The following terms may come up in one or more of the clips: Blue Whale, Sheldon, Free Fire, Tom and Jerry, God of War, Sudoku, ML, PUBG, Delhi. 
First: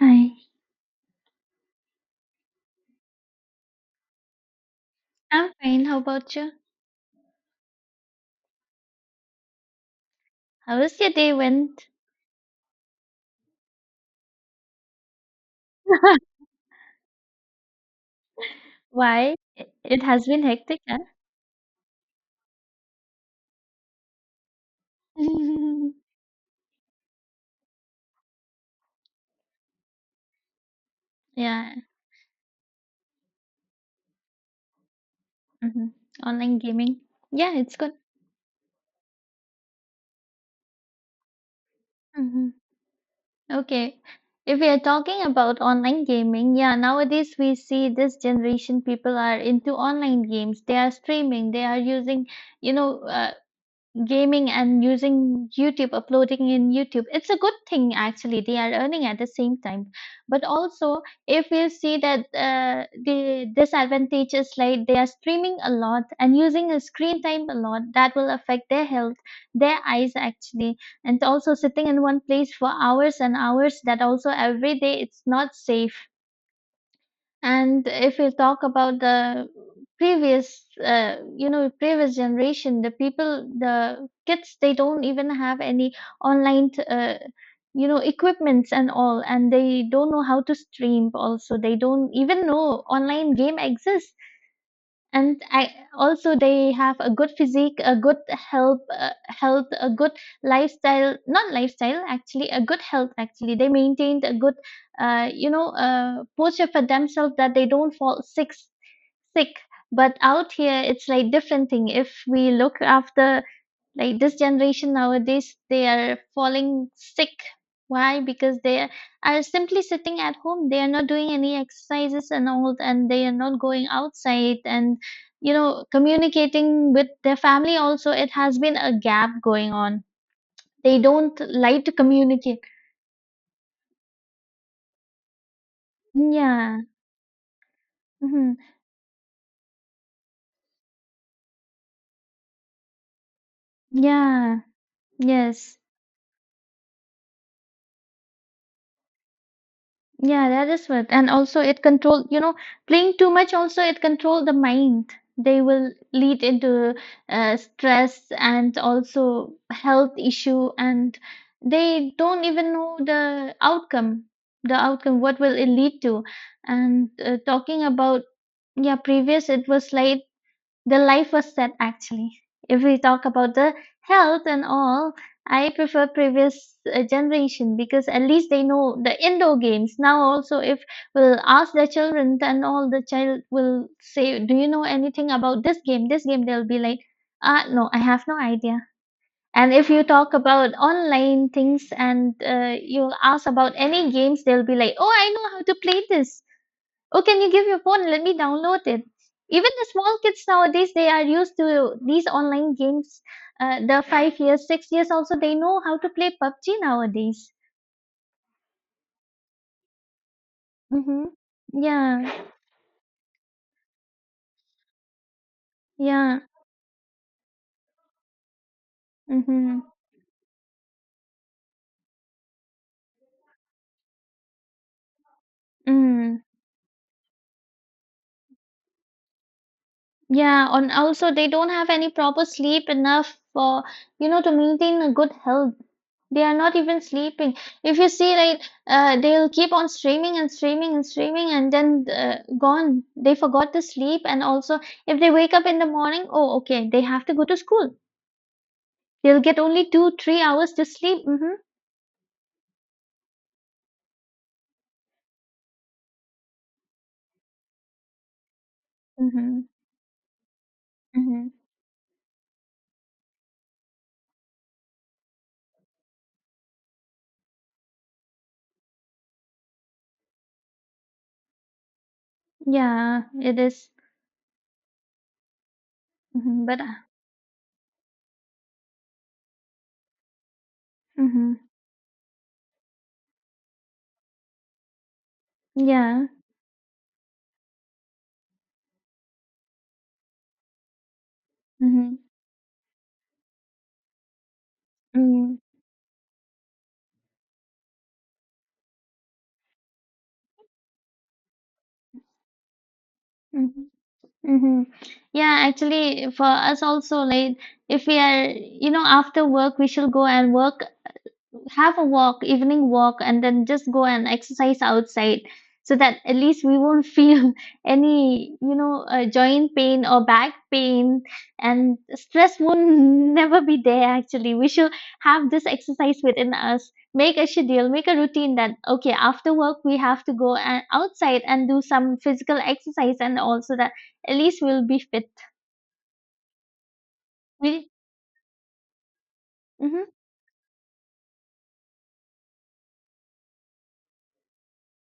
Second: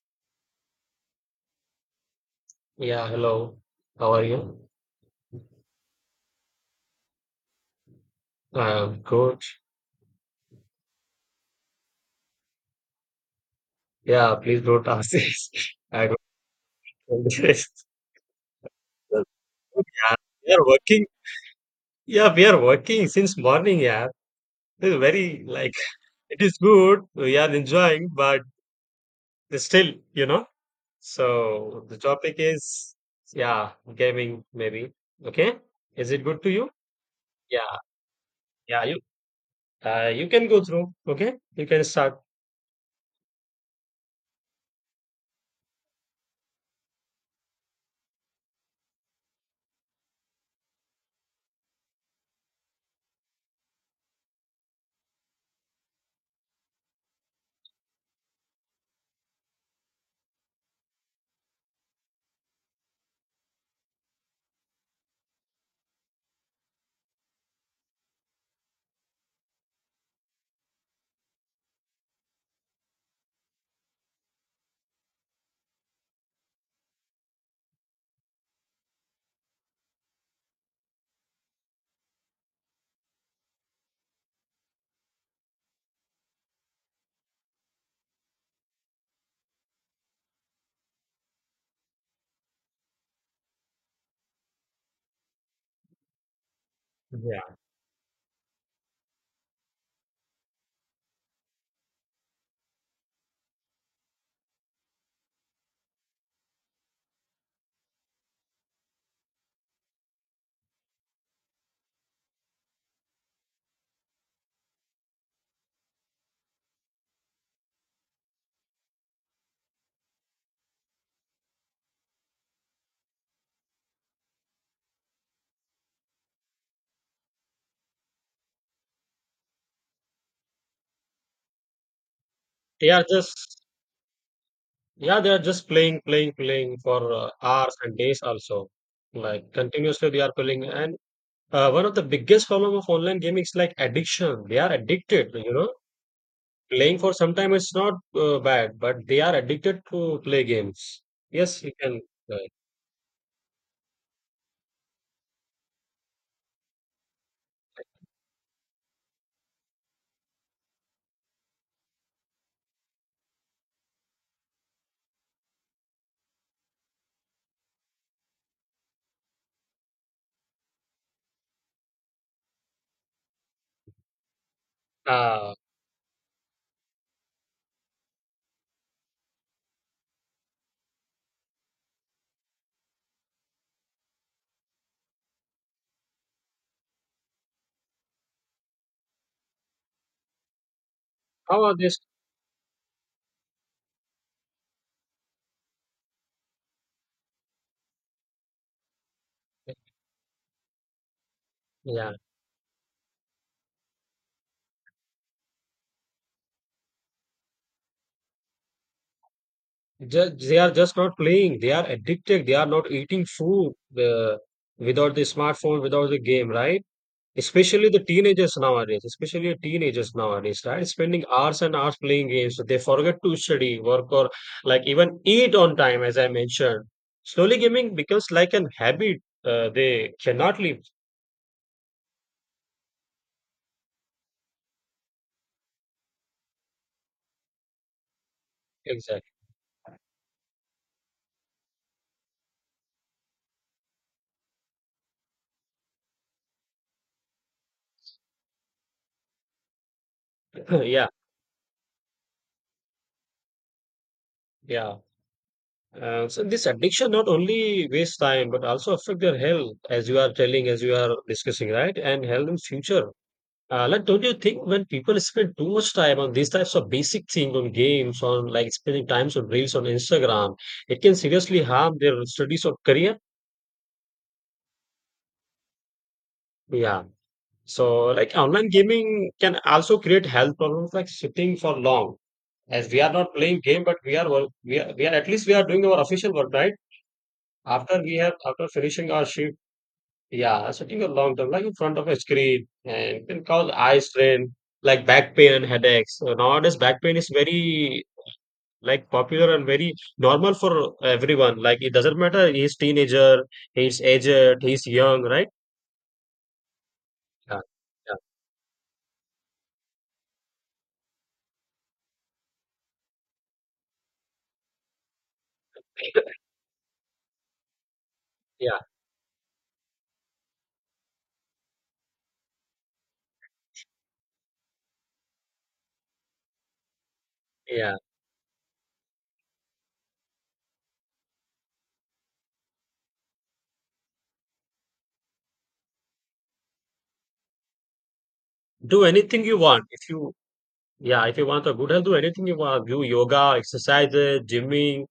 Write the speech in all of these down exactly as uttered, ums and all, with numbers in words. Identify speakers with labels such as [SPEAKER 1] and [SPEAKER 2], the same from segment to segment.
[SPEAKER 1] Hi,
[SPEAKER 2] Yeah, hello. How are you?
[SPEAKER 1] I'm fine. How about you?
[SPEAKER 2] I'm good.
[SPEAKER 1] How was your day went?
[SPEAKER 2] Yeah, please don't ask this. I don't know this. Yeah,
[SPEAKER 1] Why? It, it has been
[SPEAKER 2] we are
[SPEAKER 1] hectic, huh?
[SPEAKER 2] working. Yeah, we are working since morning. Yeah, this is very like it is good. We are enjoying, but still, you know.
[SPEAKER 1] Yeah.
[SPEAKER 2] So the topic is yeah, gaming maybe. Okay,
[SPEAKER 1] Hmm.
[SPEAKER 2] is it good to
[SPEAKER 1] Online
[SPEAKER 2] you?
[SPEAKER 1] gaming. Yeah,
[SPEAKER 2] Yeah,
[SPEAKER 1] it's good.
[SPEAKER 2] yeah. You uh, you can go through. Okay, you can start.
[SPEAKER 1] Hmm. Okay. If we are talking about online gaming, yeah, nowadays we see this generation people are into online games. They are streaming. They are using, you know, uh, gaming and using YouTube, uploading in YouTube. It's a good thing actually. They are earning at the same time. But also, if you see that uh, the disadvantage is like they are streaming a lot and using a screen time a lot, that will affect their health, their eyes actually, and also sitting in one place for hours and hours. That also every day it's not safe. And if we talk about the previous, uh, you know, previous generation, the people, the kids, they don't even have any online, t- uh, you know, equipments and all, and they don't know how to stream. Also, they don't even know online game exists and I also they have a good
[SPEAKER 2] Yeah,
[SPEAKER 1] physique, a good health, uh, health, a good lifestyle. Not lifestyle, actually, a good health. Actually, they maintained a good, uh, you know, uh, posture for themselves that they don't fall sick. Sick, but out here it's like different thing. If we look after like this generation nowadays they are falling sick why because they are simply sitting at home, they are not doing any exercises and all, and they are not going outside and you know communicating with their family. Also it has been a gap going on. They don't like to communicate.
[SPEAKER 2] they are just Yeah, they are just playing, playing, playing
[SPEAKER 1] Yeah.
[SPEAKER 2] for uh, hours and days
[SPEAKER 1] Hmm.
[SPEAKER 2] also. Like continuously they are playing. And uh, one of the biggest problem of online gaming is like addiction. They
[SPEAKER 1] Yeah.
[SPEAKER 2] are addicted, you know.
[SPEAKER 1] Yes.
[SPEAKER 2] Playing for some time is not uh, bad, but they are addicted to play
[SPEAKER 1] Yeah, that is
[SPEAKER 2] games.
[SPEAKER 1] what. And also
[SPEAKER 2] Yes, you
[SPEAKER 1] it
[SPEAKER 2] can.
[SPEAKER 1] control,
[SPEAKER 2] Uh,
[SPEAKER 1] you know, Playing too much also it control the mind. They will lead into uh, stress and also health issue and they don't even know the outcome, the outcome, what will it lead to. And uh, talking about, yeah, previous it was like the life was set actually. If we talk about the health and all,
[SPEAKER 2] uh,
[SPEAKER 1] I prefer previous uh, generation because at least they know the indoor games. Now also, if we'll ask the children, then all the child will say, "Do you know anything about this game? This game?" They'll be like, "Ah, no, I have no idea." And if you talk about online
[SPEAKER 2] how are
[SPEAKER 1] things
[SPEAKER 2] this?
[SPEAKER 1] and uh, you'll ask about any games, they'll be like, "Oh, I know how to play this." Oh, can you give your phone? Let me download it. Even the small kids nowadays, they are used to
[SPEAKER 2] Yeah,
[SPEAKER 1] these online games. Uh, the five years, six years also, they know how to play PUBG nowadays.
[SPEAKER 2] just, they are just not
[SPEAKER 1] Mm-hmm.
[SPEAKER 2] playing. They are
[SPEAKER 1] Yeah,
[SPEAKER 2] addicted. They are not eating food uh, without the smartphone, without the
[SPEAKER 1] yeah.
[SPEAKER 2] game, right? Especially the teenagers nowadays, especially
[SPEAKER 1] Mm-hmm.
[SPEAKER 2] teenagers nowadays, right? Spending hours and hours playing games. They forget to study, work, or like even eat on time, as I
[SPEAKER 1] Mm.
[SPEAKER 2] mentioned. Slowly gaming becomes like an habit. Uh, they cannot
[SPEAKER 1] Yeah,
[SPEAKER 2] leave.
[SPEAKER 1] and also they don't have any proper sleep enough for, you know, to maintain a good health. They are not even sleeping. If you see, like, uh,
[SPEAKER 2] Exactly.
[SPEAKER 1] they'll keep on streaming and streaming and streaming, and then uh, gone. They forgot to sleep. And also, if they wake up in the morning, oh, okay, they have to go to school. They'll get only two, three hours to
[SPEAKER 2] Yeah,
[SPEAKER 1] sleep. Mm-hmm.
[SPEAKER 2] yeah. Uh, so this addiction not only wastes time, but also affect their
[SPEAKER 1] Mm-hmm.
[SPEAKER 2] health, as you are telling, as you are
[SPEAKER 1] Mm-hmm.
[SPEAKER 2] discussing, right? And health in future. Uh, Like don't you think when people spend too much time on these types of basic things, on games, on like spending times on reels on Instagram, it can seriously harm their studies or career?
[SPEAKER 1] Yeah, it is. Mm-hmm. But, uh,
[SPEAKER 2] Yeah. So like online gaming can also create health problems like sitting
[SPEAKER 1] mm-hmm.
[SPEAKER 2] for long. As we are not playing game, but we are work, we are, we are at least we are doing our
[SPEAKER 1] Yeah.
[SPEAKER 2] official work, right? After we have after finishing our shift, yeah, sitting a long time like in front of a
[SPEAKER 1] Mm-hmm.
[SPEAKER 2] screen and can cause eye strain, like back pain
[SPEAKER 1] Mm-hmm.
[SPEAKER 2] and headaches. So nowadays, back pain is very like popular and very normal for everyone. Like it doesn't matter he's teenager,
[SPEAKER 1] Mm-hmm.
[SPEAKER 2] he's aged,
[SPEAKER 1] Mm-hmm.
[SPEAKER 2] he's young, right?
[SPEAKER 1] Yeah, actually, for us also, like
[SPEAKER 2] Yeah,
[SPEAKER 1] if
[SPEAKER 2] yeah,
[SPEAKER 1] we are, you know, after work, we shall go and work, have a walk, evening walk, and then just go and exercise outside so that at least we won't feel any, you
[SPEAKER 2] yeah,
[SPEAKER 1] know, uh, joint pain or back pain, and stress won't never be there actually. We should have this exercise within us. Make a schedule,
[SPEAKER 2] yeah.
[SPEAKER 1] make a routine that, okay, after work, we have to go and outside and do some physical exercise and also that at least we'll be fit. We,
[SPEAKER 2] Do anything you want. If
[SPEAKER 1] mm-hmm,
[SPEAKER 2] you Yeah, if you want a good health, do anything you want. Do yoga, exercises, gymming.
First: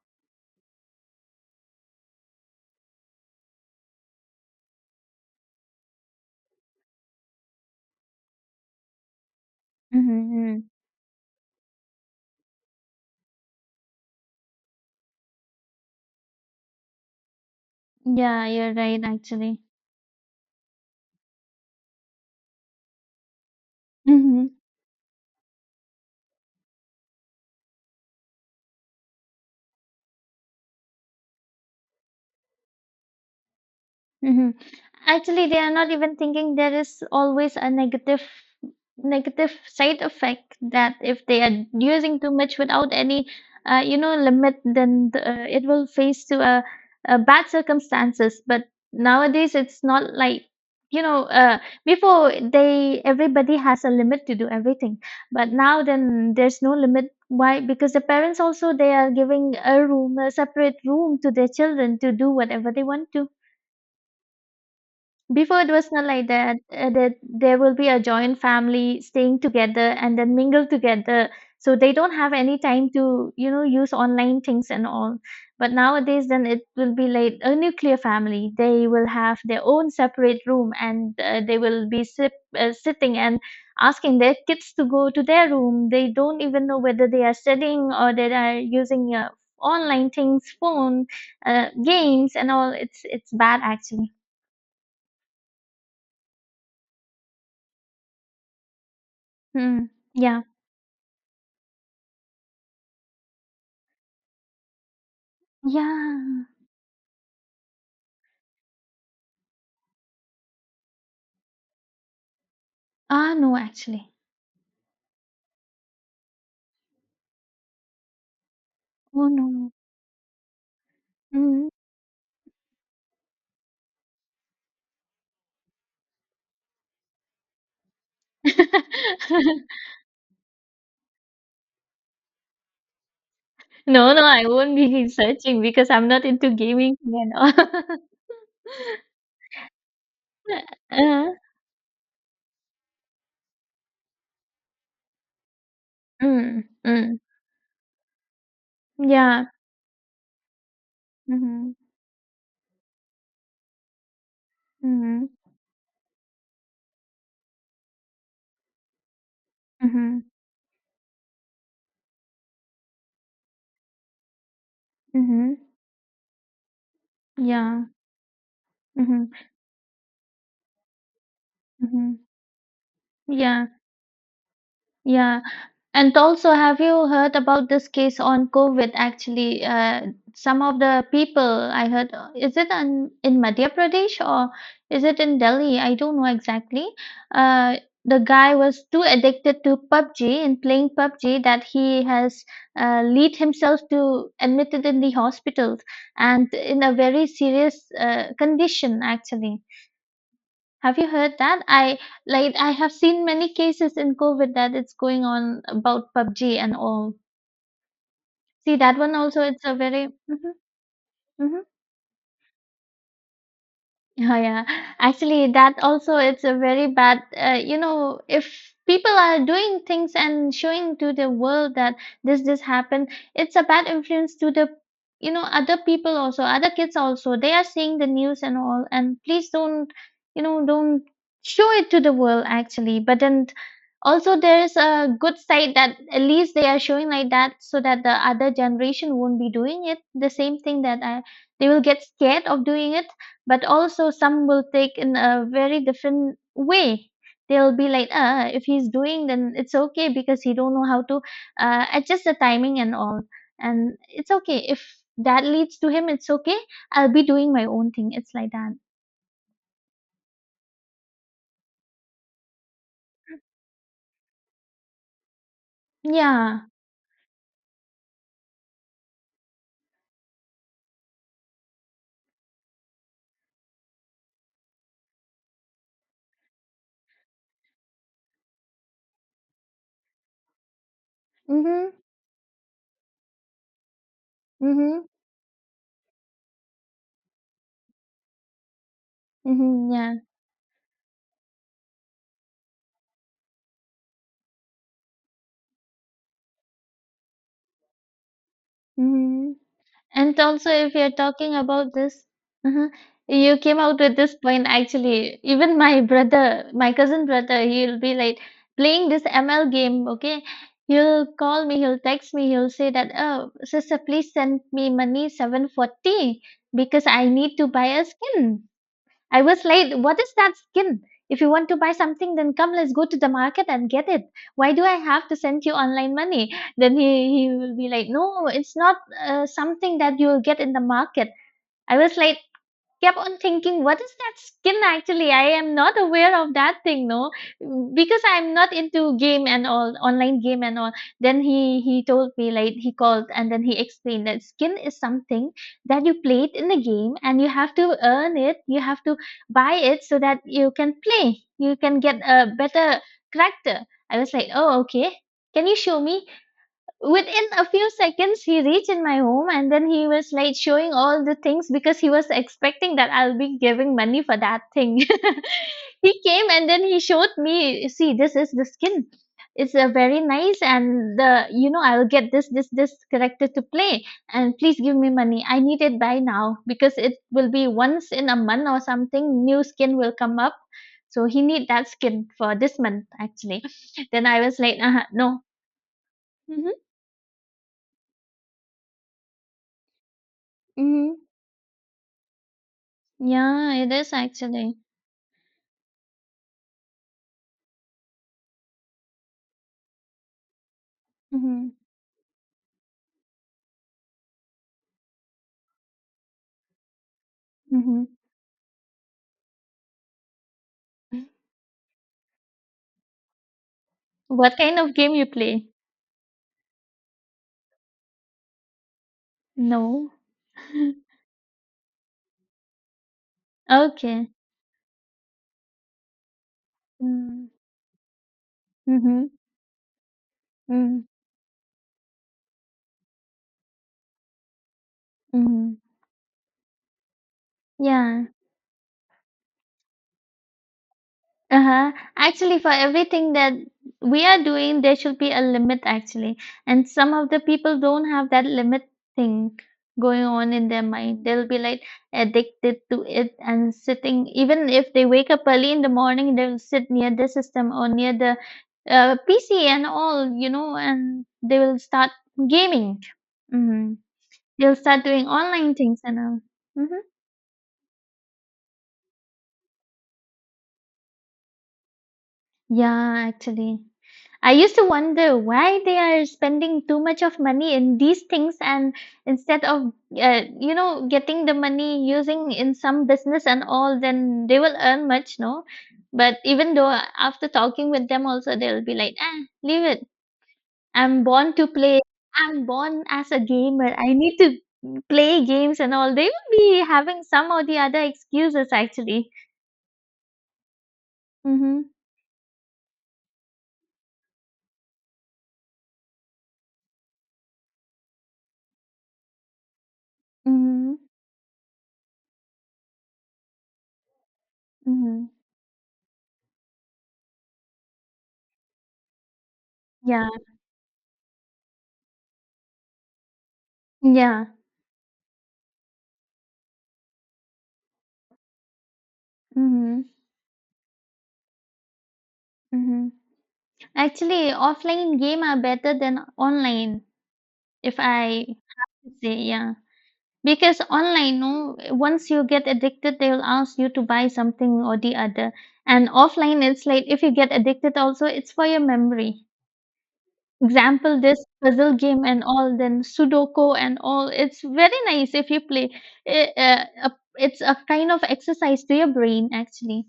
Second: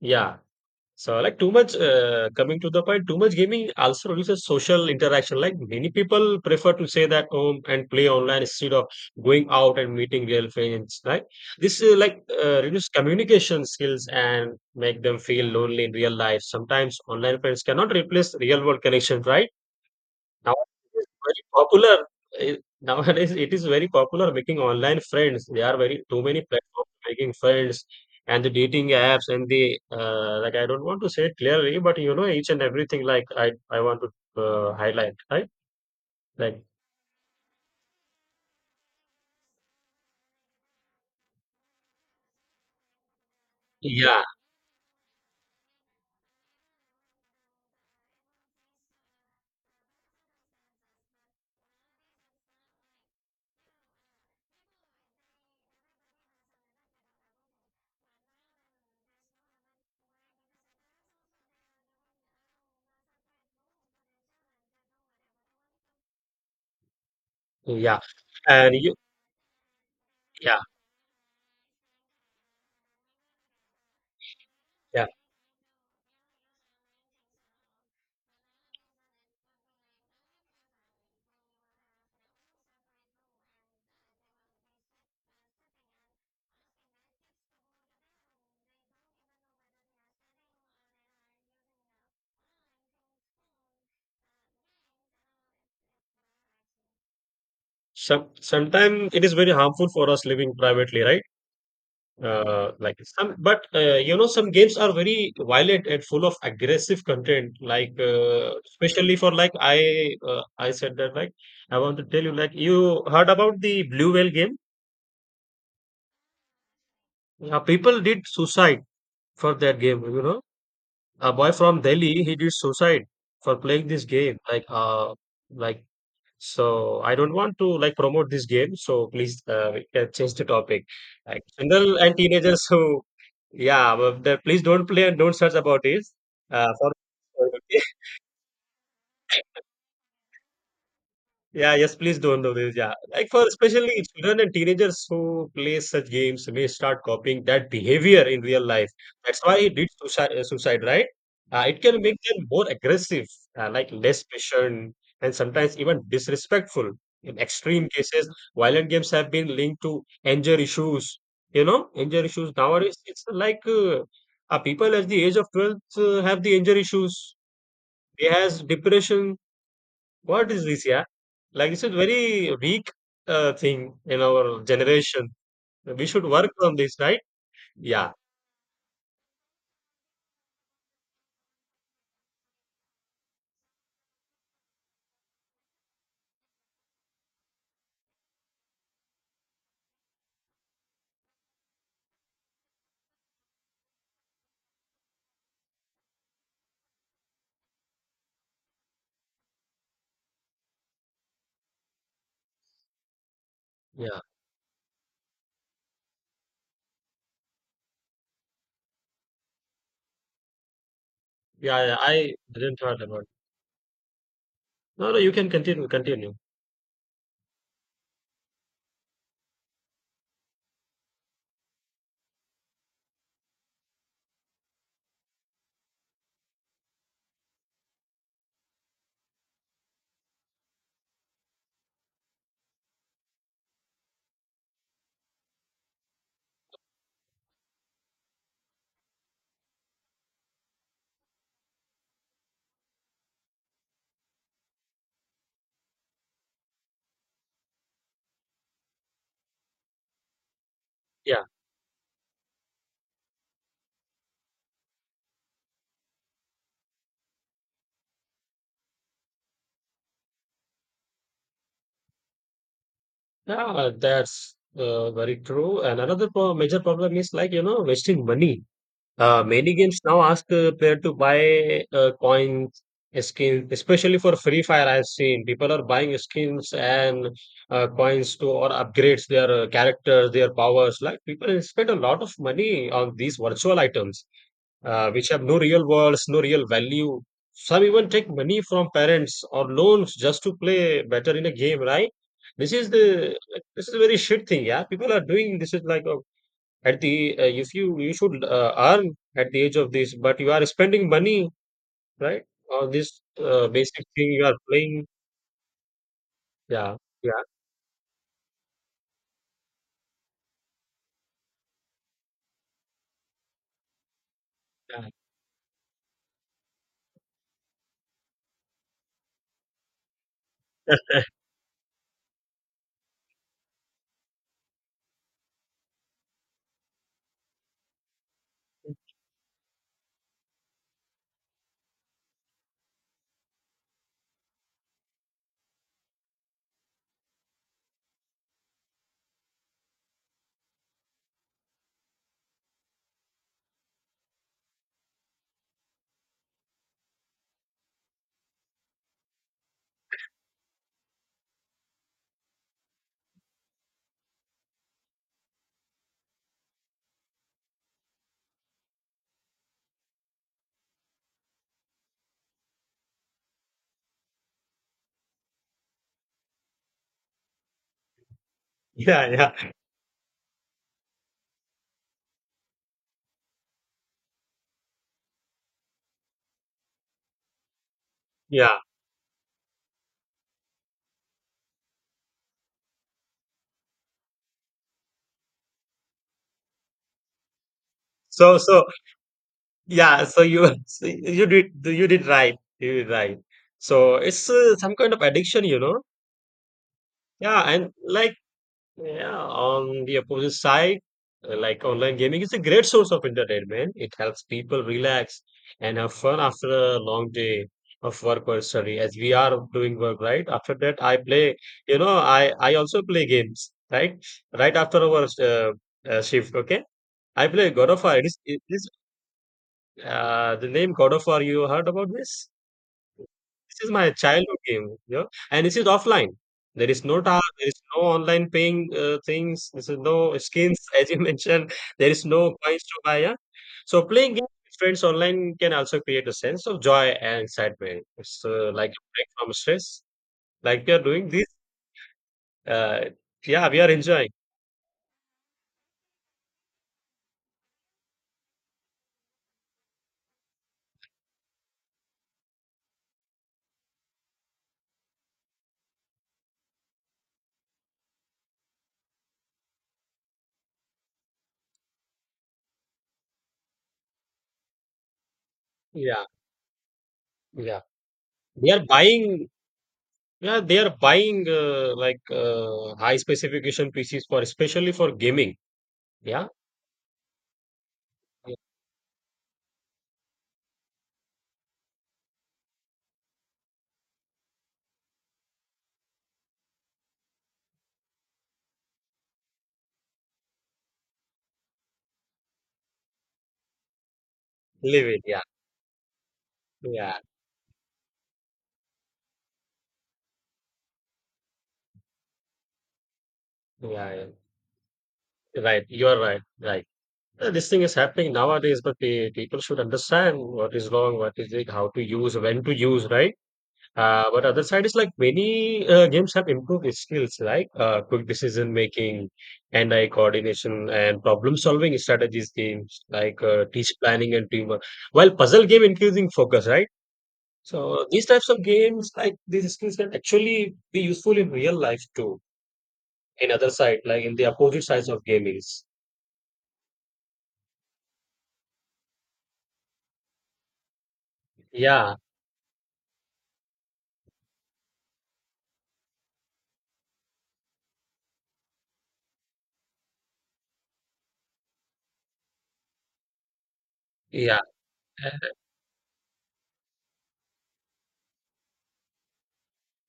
[SPEAKER 2] Yeah. So, like too much, uh, coming to the point, too much gaming also reduces social interaction. Like many people prefer to stay at home and play online instead of going out and
[SPEAKER 1] mm-hmm,
[SPEAKER 2] meeting real
[SPEAKER 1] mm-hmm.
[SPEAKER 2] friends. Right? This uh, like uh, reduce communication skills and make them feel lonely in real life. Sometimes online friends cannot replace
[SPEAKER 1] Yeah,
[SPEAKER 2] real
[SPEAKER 1] you're
[SPEAKER 2] world
[SPEAKER 1] right
[SPEAKER 2] connections. Right?
[SPEAKER 1] actually.
[SPEAKER 2] Now it is very popular. Eh, Nowadays, it is very popular
[SPEAKER 1] Mm-hmm,
[SPEAKER 2] making online friends. There are very too many platforms making friends and the dating apps and the uh, like. I don't want to say it clearly, but you know each and everything. Like I, I want to
[SPEAKER 1] mm-hmm.
[SPEAKER 2] uh, highlight, right?
[SPEAKER 1] Actually, they are not even thinking
[SPEAKER 2] Like
[SPEAKER 1] there is always a negative negative side effect that if they are using too much without any uh, you know
[SPEAKER 2] yeah,
[SPEAKER 1] limit, then the, uh, it will face to a, a bad circumstances, but nowadays it's not like you know uh, before. They everybody has a limit to do everything, but now then there's no limit. Why? Because the parents also they are giving a room a separate room to their children to do whatever they want to. Before it was not like that. Uh, that there will be
[SPEAKER 2] yeah,
[SPEAKER 1] a joint
[SPEAKER 2] and you,
[SPEAKER 1] family staying together and then
[SPEAKER 2] yeah,
[SPEAKER 1] mingle together. So they don't have any time to, you know, use online things and
[SPEAKER 2] yeah.
[SPEAKER 1] all. But nowadays, then it will be like a nuclear family. They will have their own separate room and uh, they will be sip, uh, sitting and asking their kids to go to their room. They don't even know whether they are studying or they are using uh, online things, phone, uh, games, and all. It's it's bad actually.
[SPEAKER 2] Some sometimes it is very
[SPEAKER 1] Hmm.
[SPEAKER 2] harmful for us
[SPEAKER 1] Yeah.
[SPEAKER 2] living privately, right? Uh, like some, but uh, you know, some games are very violent and full of
[SPEAKER 1] Yeah.
[SPEAKER 2] aggressive content. Like uh, especially for like I, uh, I said that like I want to tell you like you heard
[SPEAKER 1] Ah, no,
[SPEAKER 2] about the Blue
[SPEAKER 1] actually.
[SPEAKER 2] Whale game. Uh, people did suicide
[SPEAKER 1] Oh,
[SPEAKER 2] for
[SPEAKER 1] no.
[SPEAKER 2] that game. You know, a boy
[SPEAKER 1] Mm.
[SPEAKER 2] from Delhi he did suicide for playing this game. Like uh, like So I don't want to like promote this game. So please uh, we can change the topic. Like general and teenagers who, yeah,
[SPEAKER 1] No,
[SPEAKER 2] but
[SPEAKER 1] no,
[SPEAKER 2] the-
[SPEAKER 1] I
[SPEAKER 2] please
[SPEAKER 1] won't
[SPEAKER 2] don't
[SPEAKER 1] be
[SPEAKER 2] play and don't search
[SPEAKER 1] searching
[SPEAKER 2] about
[SPEAKER 1] because
[SPEAKER 2] it.
[SPEAKER 1] I'm not into
[SPEAKER 2] Uh, for
[SPEAKER 1] gaming and all. Uh,
[SPEAKER 2] Yeah, yes, please don't do this. Yeah. Like for especially children and teenagers who play such games
[SPEAKER 1] mm,
[SPEAKER 2] may start
[SPEAKER 1] mm.
[SPEAKER 2] copying that behavior in real life. That's
[SPEAKER 1] Yeah.
[SPEAKER 2] why it did suicide, uh, suicide right? Uh,
[SPEAKER 1] Mm-hmm.
[SPEAKER 2] it can make them more aggressive, uh, like less patient,
[SPEAKER 1] Mm-hmm.
[SPEAKER 2] and sometimes even disrespectful. In extreme cases, violent games have been linked to
[SPEAKER 1] Mm-hmm.
[SPEAKER 2] anger issues. You know, anger issues nowadays, it's like uh, uh, people at the age of
[SPEAKER 1] Mm-hmm.
[SPEAKER 2] twelve uh, have the anger issues.
[SPEAKER 1] Yeah.
[SPEAKER 2] They has
[SPEAKER 1] Mm-hmm.
[SPEAKER 2] depression what is this, yeah? Like this is
[SPEAKER 1] Mm-hmm.
[SPEAKER 2] very weak uh,
[SPEAKER 1] Yeah.
[SPEAKER 2] thing in our generation.
[SPEAKER 1] Yeah.
[SPEAKER 2] We
[SPEAKER 1] And
[SPEAKER 2] should work
[SPEAKER 1] also,
[SPEAKER 2] on
[SPEAKER 1] have
[SPEAKER 2] this,
[SPEAKER 1] you
[SPEAKER 2] right?
[SPEAKER 1] heard about this
[SPEAKER 2] Yeah,
[SPEAKER 1] case on COVID? Actually, uh, some of the people I heard, uh, is it on, in Madhya Pradesh or is it in Delhi? I don't know exactly. Uh, the guy was too addicted to PUBG and playing PUBG that he has uh, lead himself to admitted in the hospital and in a very serious uh, condition, actually. Have you heard that? I like I have seen many cases in
[SPEAKER 2] yeah,
[SPEAKER 1] COVID that it's going on about PUBG and all. See that one also. It's a very. Mhm, mhm.
[SPEAKER 2] yeah. Yeah. I didn't heard about.
[SPEAKER 1] Oh, yeah.
[SPEAKER 2] No, no. You can
[SPEAKER 1] Actually, that
[SPEAKER 2] continue.
[SPEAKER 1] also
[SPEAKER 2] Continue.
[SPEAKER 1] it's a very bad, uh, you know, if people are doing things and showing to the world that this this happened, it's a bad influence to the, you know, other people also, other kids also. They are seeing the news and all, and please don't, you know, don't show it to the world actually. But then also there's a good side that at least they are showing like that so that the other generation won't be doing it the same thing. That I they will get scared of doing it, but also some will take in a very different way. They'll be like ah ah, if he's doing then it's okay because he don't know how to
[SPEAKER 2] Yeah,
[SPEAKER 1] uh, adjust the timing and all, and it's okay if that leads to him. It's okay. I'll be doing my own thing. It's like that.
[SPEAKER 2] yeah. That's uh, very true. And another pro-
[SPEAKER 1] Yeah.
[SPEAKER 2] major problem is like you know wasting money. Uh, many games now ask a player to buy uh, coins, skins, especially for Free Fire. I've seen people are buying skins and uh, coins to or upgrades their uh, characters, their powers. Like people
[SPEAKER 1] Mhm.
[SPEAKER 2] spend a lot of money on these virtual items,
[SPEAKER 1] Mhm.
[SPEAKER 2] uh, which have no real worlds, no real value. Some even take money from parents or
[SPEAKER 1] Mhm. Yeah.
[SPEAKER 2] loans just to play better in a game, right? This is the like, this is a very shit thing, yeah. People are doing this is like a at the uh, if you you should uh, earn at
[SPEAKER 1] Mhm.
[SPEAKER 2] the age of this but
[SPEAKER 1] And
[SPEAKER 2] you are
[SPEAKER 1] also, if
[SPEAKER 2] spending
[SPEAKER 1] you're
[SPEAKER 2] money
[SPEAKER 1] talking about this,
[SPEAKER 2] right or
[SPEAKER 1] mhm,
[SPEAKER 2] this
[SPEAKER 1] you
[SPEAKER 2] uh,
[SPEAKER 1] came out
[SPEAKER 2] basic
[SPEAKER 1] with
[SPEAKER 2] thing
[SPEAKER 1] this
[SPEAKER 2] you are
[SPEAKER 1] point
[SPEAKER 2] playing
[SPEAKER 1] actually. Even my brother, my
[SPEAKER 2] yeah
[SPEAKER 1] cousin
[SPEAKER 2] yeah
[SPEAKER 1] brother, he'll be like playing this M L game, okay? He'll call me, he'll text me, he'll say that, oh, sister, please send me
[SPEAKER 2] yeah
[SPEAKER 1] money seven forty because I need to buy a skin. I was like, what is that skin? If you want to buy something, then come, let's go to the market and get it. Why do I have to send you online money? Then he, he will be like, no, it's not uh, something that you will get in the market. I was like, kept on thinking what is that skin actually. I am not aware of that thing, no, because I'm not into game and all, online game and all. Then he he told me like he called and then he explained that skin is something that you played in the game and you have to earn it, you have to buy it so that you can play, you can get a better character. I was like, oh, okay, can you show me? Within a few seconds he reached in my home and then he was like showing all the things because he was expecting that I'll be giving money for that thing. He came and then he showed me, see, this is the skin.
[SPEAKER 2] yeah yeah
[SPEAKER 1] It's a very nice and the you know I'll get this this this character to play, and please give me money, I need it by now because it will be once in a month
[SPEAKER 2] yeah
[SPEAKER 1] or something, new skin will come up. So he need that skin for this month actually. Then I was like uh no.
[SPEAKER 2] so so yeah so you so
[SPEAKER 1] Hmm.
[SPEAKER 2] you did you did right you did right
[SPEAKER 1] Yeah, it is
[SPEAKER 2] so it's uh,
[SPEAKER 1] actually.
[SPEAKER 2] some kind of addiction you know yeah and like Yeah, on the opposite side, uh,
[SPEAKER 1] Mhm.
[SPEAKER 2] like online gaming is a great source of entertainment. It helps people relax and have fun after a long day
[SPEAKER 1] Mhm.
[SPEAKER 2] of work or study, as we are doing work, right? After that, I play, you know, I, I also play games, right?
[SPEAKER 1] What
[SPEAKER 2] Right
[SPEAKER 1] kind of
[SPEAKER 2] after
[SPEAKER 1] game
[SPEAKER 2] our
[SPEAKER 1] you play?
[SPEAKER 2] uh, uh, shift, okay? I play God of War. It is, it is
[SPEAKER 1] No.
[SPEAKER 2] uh, the name God of War. You heard about this? This is my
[SPEAKER 1] Okay.
[SPEAKER 2] childhood game, you know, and this is offline. There is no tar,
[SPEAKER 1] Mm.
[SPEAKER 2] there is no online paying uh,
[SPEAKER 1] Mhm.
[SPEAKER 2] things. This is no skins,
[SPEAKER 1] Mm.
[SPEAKER 2] as you mentioned. There is no coins to buy. Yeah? So playing games with friends online can
[SPEAKER 1] Mhm.
[SPEAKER 2] also create a sense of joy and excitement.
[SPEAKER 1] Yeah.
[SPEAKER 2] It's uh, like a break from stress. Like we are doing this.
[SPEAKER 1] Uh-huh. Actually, for
[SPEAKER 2] Uh,
[SPEAKER 1] everything that
[SPEAKER 2] yeah, we are
[SPEAKER 1] we
[SPEAKER 2] enjoying.
[SPEAKER 1] are doing, there should be a limit, actually. And some of the people don't have that limit thing going on in their mind. They'll be like addicted to it and sitting, even if they wake up early in the morning, they'll sit near the system or near the uh, P C and all, you know, and they will start gaming. Hmm. They'll start doing online things and
[SPEAKER 2] Yeah,
[SPEAKER 1] all. Mm-hmm.
[SPEAKER 2] yeah. They are buying. Yeah, they are buying uh, like uh, high
[SPEAKER 1] Yeah, actually.
[SPEAKER 2] specification P Cs for
[SPEAKER 1] I used to
[SPEAKER 2] especially for
[SPEAKER 1] wonder
[SPEAKER 2] gaming.
[SPEAKER 1] why they are
[SPEAKER 2] Yeah,
[SPEAKER 1] spending too much of money in these things and instead of uh, you know getting the money using in some business and all, then they will earn much, no? But even though uh, after talking with them also, they'll be like, ah, leave it, I'm born to play, I'm born as a gamer, I need to
[SPEAKER 2] live it. Yeah,
[SPEAKER 1] play games and all. They will be
[SPEAKER 2] yeah.
[SPEAKER 1] having some or the other excuses actually. Mhm.
[SPEAKER 2] Yeah, yeah. Right. You are right. Right. Uh, This thing is happening nowadays, but pe- people should understand what is
[SPEAKER 1] Mhm.
[SPEAKER 2] wrong, what is it, how to use, when to use, right? Uh, but other side is like
[SPEAKER 1] Mhm.
[SPEAKER 2] many uh, games have improved its skills, like uh, quick decision making, and eye
[SPEAKER 1] Yeah.
[SPEAKER 2] coordination, and problem solving strategies games like uh, teach planning
[SPEAKER 1] Yeah.
[SPEAKER 2] and teamwork. While puzzle game increasing focus, right? So these types of games, like these skills,
[SPEAKER 1] Mhm,
[SPEAKER 2] can actually be useful in real life too.
[SPEAKER 1] mhm.
[SPEAKER 2] In other side, like in the
[SPEAKER 1] Actually,
[SPEAKER 2] opposite sides
[SPEAKER 1] offline
[SPEAKER 2] of
[SPEAKER 1] game are
[SPEAKER 2] gaming.
[SPEAKER 1] better than online, if I say, yeah. Because online, no,
[SPEAKER 2] Yeah,
[SPEAKER 1] once you get addicted, they'll ask you to buy something or the other. And offline, it's like if you get addicted also, it's for your memory. Example, this puzzle game and all, then Sudoku and all.
[SPEAKER 2] yeah.
[SPEAKER 1] It's very nice if you play. It, uh, a- it's a kind of exercise to your brain, actually.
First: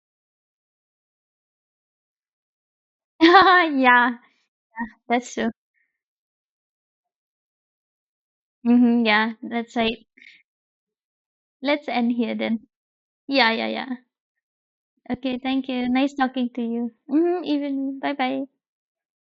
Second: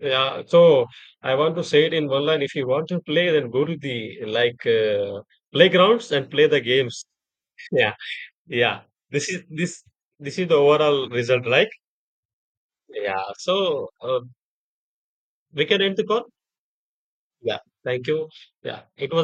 [SPEAKER 2] Yeah, so I want to say it in one line. If you want to play, then go to
[SPEAKER 1] Yeah,
[SPEAKER 2] the like uh,
[SPEAKER 1] that's true.
[SPEAKER 2] playgrounds and play the games. Yeah, yeah.
[SPEAKER 1] Hmm.
[SPEAKER 2] This
[SPEAKER 1] Yeah,
[SPEAKER 2] is
[SPEAKER 1] that's
[SPEAKER 2] this
[SPEAKER 1] right.
[SPEAKER 2] this is the overall result, right?
[SPEAKER 1] Let's end here then.
[SPEAKER 2] Yeah.
[SPEAKER 1] Yeah, yeah,
[SPEAKER 2] So
[SPEAKER 1] yeah.
[SPEAKER 2] uh,
[SPEAKER 1] Okay,
[SPEAKER 2] we
[SPEAKER 1] thank
[SPEAKER 2] can
[SPEAKER 1] you.
[SPEAKER 2] end the
[SPEAKER 1] Nice
[SPEAKER 2] call.
[SPEAKER 1] talking to you. Hmm.
[SPEAKER 2] Yeah.
[SPEAKER 1] Even
[SPEAKER 2] Thank
[SPEAKER 1] bye
[SPEAKER 2] you.
[SPEAKER 1] bye.
[SPEAKER 2] Yeah. It was